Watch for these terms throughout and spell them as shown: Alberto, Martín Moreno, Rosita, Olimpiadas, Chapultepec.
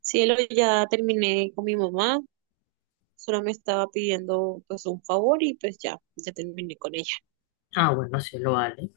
Cielo, ya terminé con mi mamá, solo me estaba pidiendo pues un favor y pues ya terminé con ella. Ah, bueno, sí lo vale,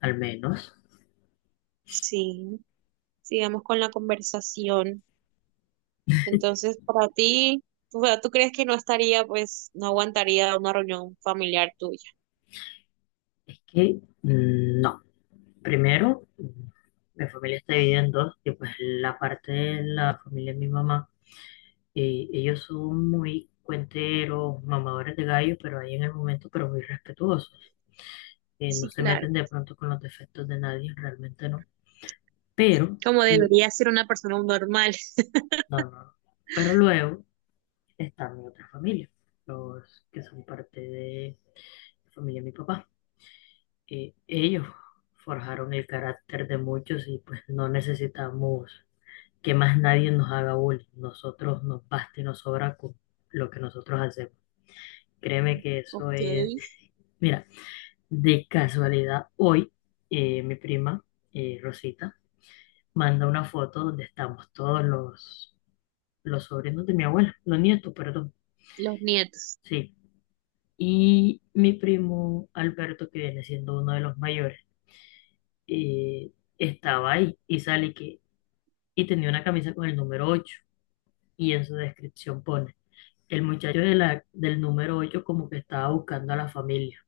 al menos. Sí, sigamos con la conversación. Entonces, para ti, ¿tú crees que no estaría, pues, no aguantaría una reunión familiar tuya? Es que no. Primero, mi familia está dividida en dos, y pues la parte de la familia de mi mamá, y ellos son muy cuenteros, mamadores de gallo, pero ahí en el momento, pero muy respetuosos. No Sí, se claro, meten de pronto con los defectos de nadie, realmente no. Pero. como l- debería ser una persona normal. no, no, no. Pero luego está mi otra familia, los que son parte de la familia de mi papá. Ellos forjaron el carácter de muchos y pues no necesitamos que más nadie nos haga bullying. Nosotros nos basta y nos sobra con lo que nosotros hacemos. Créeme que Ok, eso es. Mira, de casualidad, hoy mi prima, Rosita, manda una foto donde estamos todos los sobrinos de mi abuela, los nietos, perdón. los nietos. Sí. Y mi primo Alberto, que viene siendo uno de los mayores, eh, estaba ahí y sale que y tenía una camisa con el número 8, y en su descripción pone, el muchacho de la, del número 8 como que estaba buscando a la familia.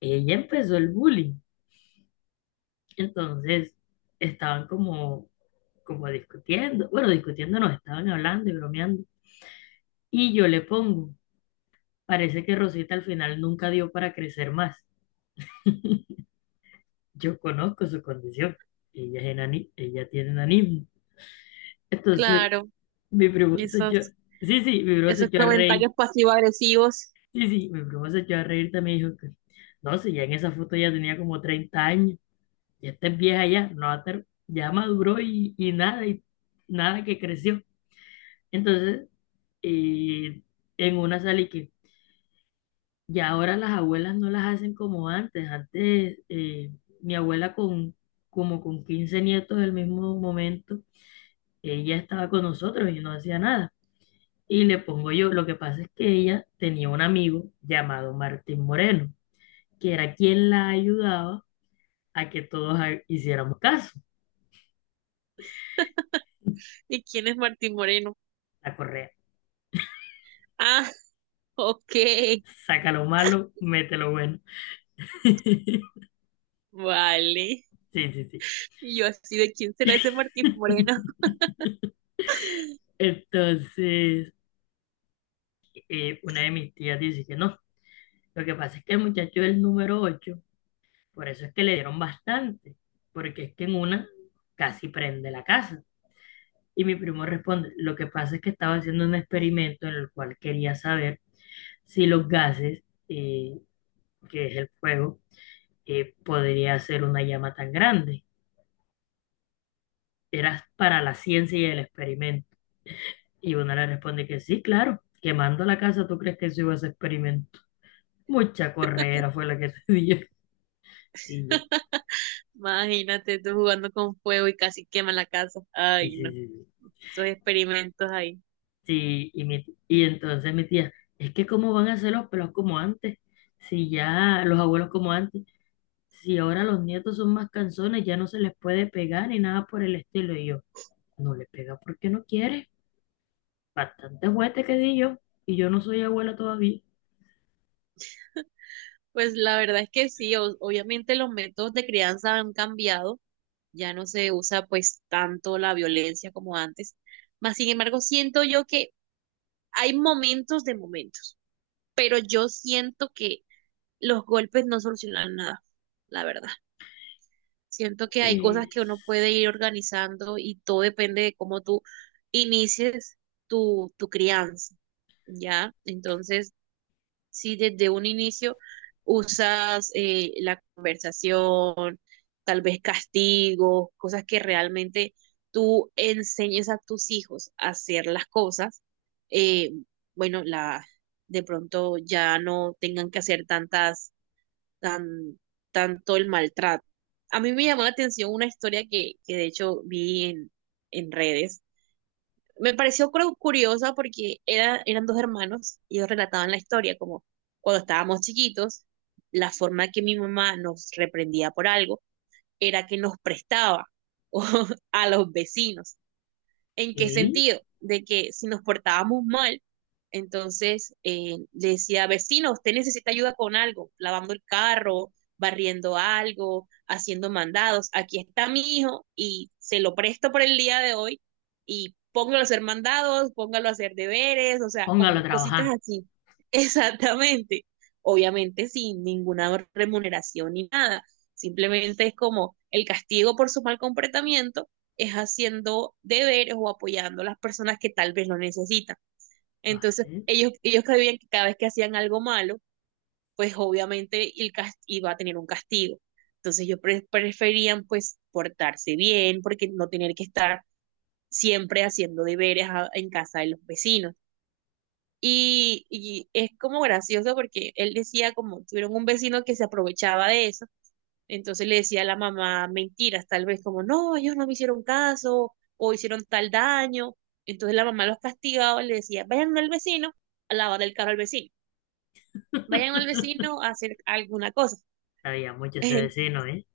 Ella empezó el bullying, entonces estaban como, discutiendo, bueno, discutiendo no, estaban hablando y bromeando. Y yo le pongo, parece que Rosita al final nunca dio para crecer más. Yo conozco su condición, ella tiene enanismo. Entonces, Claro, mi primo se echó, esos, sí, sí, mi primo se esos echó a reír. comentarios pasivo-agresivos. Sí, sí, mi primo se echó a reír también y dijo que, no, si ya en esa foto ya tenía como 30 años, ya está vieja ya, no va a estar, ya maduró y nada, y nada que creció. Entonces, eh, en una salí que ya ahora las abuelas no las hacen como antes. Antes, mi abuela con como con 15 nietos del mismo momento, ella estaba con nosotros y no hacía nada. Y le pongo yo, lo que pasa es que ella tenía un amigo llamado Martín Moreno, que era quien la ayudaba a que todos hiciéramos caso, ¿Y quién es Martín Moreno? la correa. Ah, ok, Saca lo malo, mete lo bueno. vale. Sí, sí, sí. Y yo así de quién será ese Martín Moreno. Entonces, una de mis tías dice que no. Lo que pasa es que el muchacho del número ocho, por eso es que le dieron bastante, porque es que en una casi prende la casa. Y mi primo responde, lo que pasa es que estaba haciendo un experimento en el cual quería saber si los gases, eh, que es el fuego, podría hacer una llama tan grande. Eras para la ciencia y el experimento. Y una le responde que sí, claro, quemando la casa, ¿tú crees que eso iba a ser experimento? Mucha correa fue la que te dio. Y yo, Imagínate tú jugando con fuego y casi quema la casa. y Ay, no, sí, sí, sí. esos experimentos ahí. Sí, y entonces mi tía, es que cómo van a ser los pelos como antes, si ya los abuelos como antes, si ahora los nietos son más canzones, ya no se les puede pegar ni nada por el estilo. Y yo, no le pega porque no quiere. Bastante juguete que di yo, y yo no soy abuela todavía. Pues la verdad es que sí, obviamente los métodos de crianza han cambiado, ya no se usa pues tanto la violencia como antes. Mas sin embargo, siento yo que hay momentos de momentos, pero yo siento que los golpes no solucionan nada, la verdad. Siento que hay cosas Pues, que uno puede ir organizando y todo depende de cómo tú inicies tu crianza, ¿ya? Entonces, si desde un inicio usas la conversación, tal vez castigos, cosas que realmente tú enseñes a tus hijos a hacer las cosas, eh, bueno, de pronto ya no tengan que hacer tantas tan, tanto el maltrato. A mí me llamó la atención una historia que de hecho vi en redes. Me pareció curiosa porque era, eran dos hermanos y ellos relataban la historia como cuando estábamos chiquitos, la forma que mi mamá nos reprendía por algo era que nos prestaba o, a los vecinos. ¿En qué ¿qué? sentido? De que si nos portábamos mal, entonces le decía, vecino, usted necesita ayuda con algo, lavando el carro, barriendo algo, haciendo mandados. Aquí está mi hijo y se lo presto por el día de hoy y póngalo a hacer mandados, póngalo a hacer deberes, o sea, Póngalo a como trabajar. cositas así. Exactamente. Obviamente sin ninguna remuneración ni nada. Simplemente es como el castigo por su mal comportamiento es haciendo deberes o apoyando a las personas que tal vez lo necesitan. Entonces, Vale. Ellos creían que cada vez que hacían algo malo, pues obviamente el iba a tener un castigo. Entonces, ellos preferían pues portarse bien, porque no tener que estar siempre haciendo deberes a, en casa de los vecinos. Es como gracioso porque él decía como tuvieron un vecino que se aprovechaba de eso entonces le decía a la mamá mentiras, tal vez como, no, ellos no me hicieron caso o hicieron tal daño. Entonces la mamá los castigaba y le decía, vayan al vecino a lavar el carro al vecino, vayan al vecino a hacer alguna cosa. Sabía mucho ese vecino, ¿eh?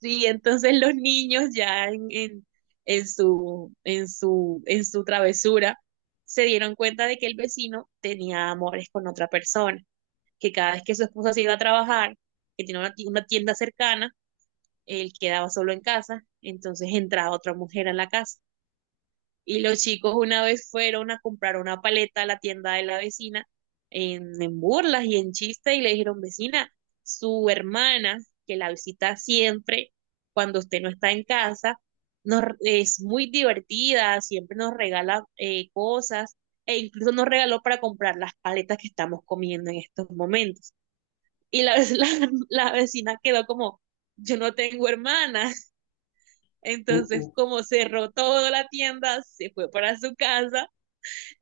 Sí, entonces los niños ya en en su travesura se dieron cuenta de que el vecino tenía amores con otra persona, que cada vez que su esposa se iba a trabajar, que tenía una una tienda cercana, él quedaba solo en casa, entonces entraba otra mujer a la casa. Y los chicos una vez fueron a comprar una paleta a la tienda de la vecina en burlas y en chiste y le dijeron, vecina, su hermana, que la visita siempre cuando usted no está en casa, nos, es muy divertida, siempre nos regala cosas e incluso nos regaló para comprar las paletas que estamos comiendo en estos momentos. La vecina quedó como, yo no tengo hermana. Uh, Entonces, uh, como cerró toda la tienda, se fue para su casa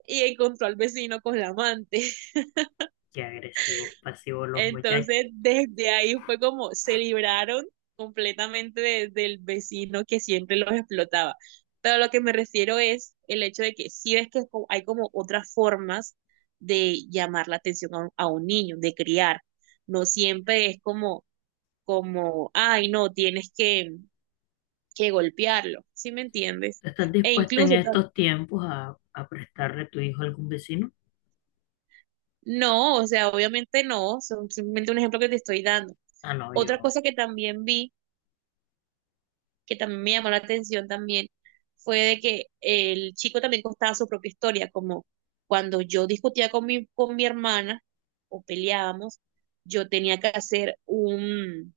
y encontró al vecino con la amante. Qué agresivos, pasivos los muchachos. Entonces, desde ahí fue como se libraron completamente del vecino que siempre los explotaba. Pero lo que me refiero es el hecho de que sí ves que hay como otras formas de llamar la atención a a un niño, de criar. No siempre es como, como, ay, no, que golpearlo, ¿sí me entiendes? ¿Tú estás E dispuesta en incluso estos tiempos a prestarle tu hijo a algún vecino? no, o sea, obviamente no, son simplemente un ejemplo que te estoy dando. Ah, no, Otra yo. cosa que también vi, que también me llamó la atención también, fue de que el chico también contaba su propia historia, como cuando yo discutía con con mi hermana o peleábamos, yo tenía que hacer un,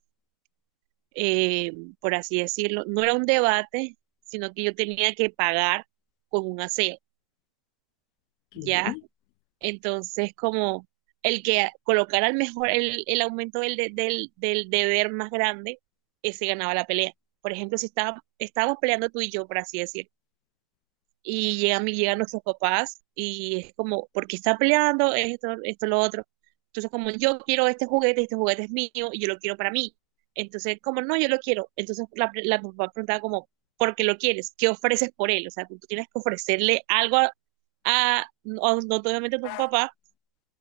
eh, por así decirlo, no era un debate, sino que yo tenía que pagar con un aseo, ¿Qué? ¿ya? Entonces, como el que colocara el mejor, el aumento del deber más grande, ese ganaba la pelea. Por ejemplo, si estaba, estábamos peleando tú y yo, por así decir, y llegan nuestros papás y es como, ¿por qué está peleando? Es esto, esto, lo otro. Entonces, como yo quiero este juguete es mío y yo lo quiero para mí. Entonces, como no, yo lo quiero. Entonces, la papá preguntaba como, ¿por qué lo quieres? ¿Qué ofreces por él? O sea, tú tienes que ofrecerle algo a, no, no, obviamente a tu papá,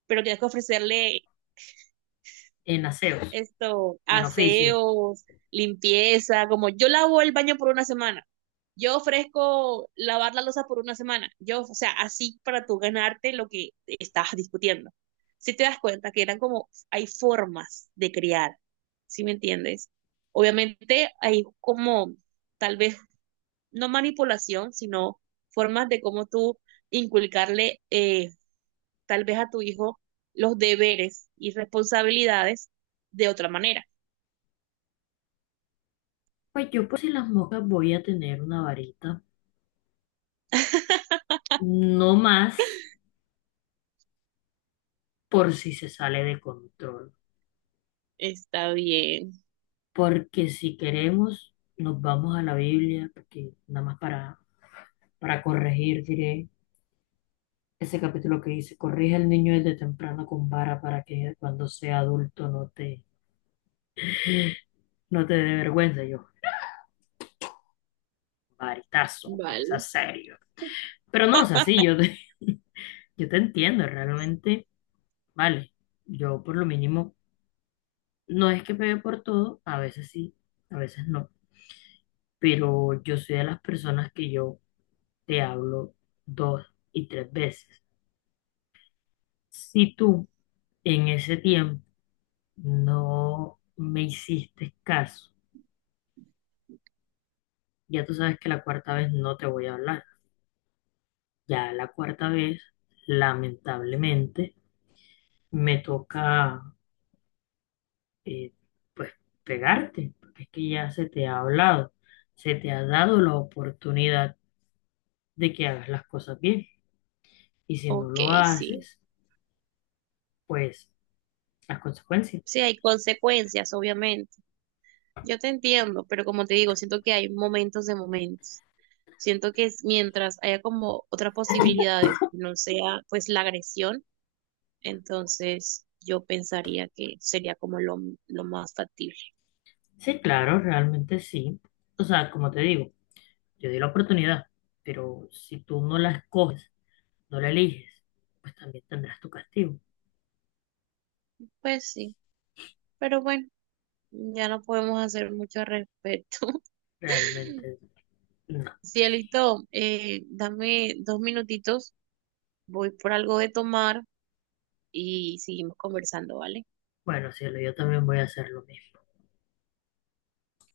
pero tienes que ofrecerle En aseos, esto, en oficio. aseos, limpieza, como yo lavo el baño por una semana, yo ofrezco lavar la losa por una semana, yo, o sea, así para tú ganarte lo que estás discutiendo. Si te das cuenta que eran como, hay formas de criar, ¿sí me entiendes? Obviamente hay como, tal vez, no manipulación, sino formas de cómo tú inculcarle tal vez a tu hijo los deberes y responsabilidades de otra manera. Pues yo por si las moscas voy a tener una varita. No más por si se sale de control. Está bien, Porque si queremos, nos vamos a la Biblia, porque nada más para, corregir, diré. Ese capítulo que dice, corrige al niño desde temprano con vara para que cuando sea adulto no te dé vergüenza. Yo, varitazo, para que vale. seas serio. Pero no, o sea, sí, yo te, yo te entiendo, realmente, vale, yo por lo mínimo, no es que pegue por todo, a veces sí, a veces no, pero yo soy de las personas que yo te hablo dos y tres veces. Si tú en ese tiempo no me hiciste caso, ya tú sabes que la cuarta vez no te voy a hablar. Ya la cuarta vez, lamentablemente, me toca, eh, pues, pegarte, porque es que ya se te ha hablado, se te ha dado la oportunidad de que hagas las cosas bien. Y si no Ok, lo sí. haces, pues, las consecuencias. Sí, hay consecuencias, obviamente. Yo te entiendo, pero como te digo, siento que hay momentos de momentos. Siento que es mientras haya como otras posibilidades, no sea pues la agresión, entonces yo pensaría que sería como lo más factible. Sí, claro, realmente sí. O sea, como te digo, yo di la oportunidad, pero si tú no la escoges, no la eliges, pues también tendrás tu castigo. Pues sí, pero bueno, ya no podemos hacer mucho al respecto. Realmente, no. Cielito, dame 2 minutitos, voy por algo de tomar y seguimos conversando, ¿vale? Bueno, cielo, yo también voy a hacer lo mismo.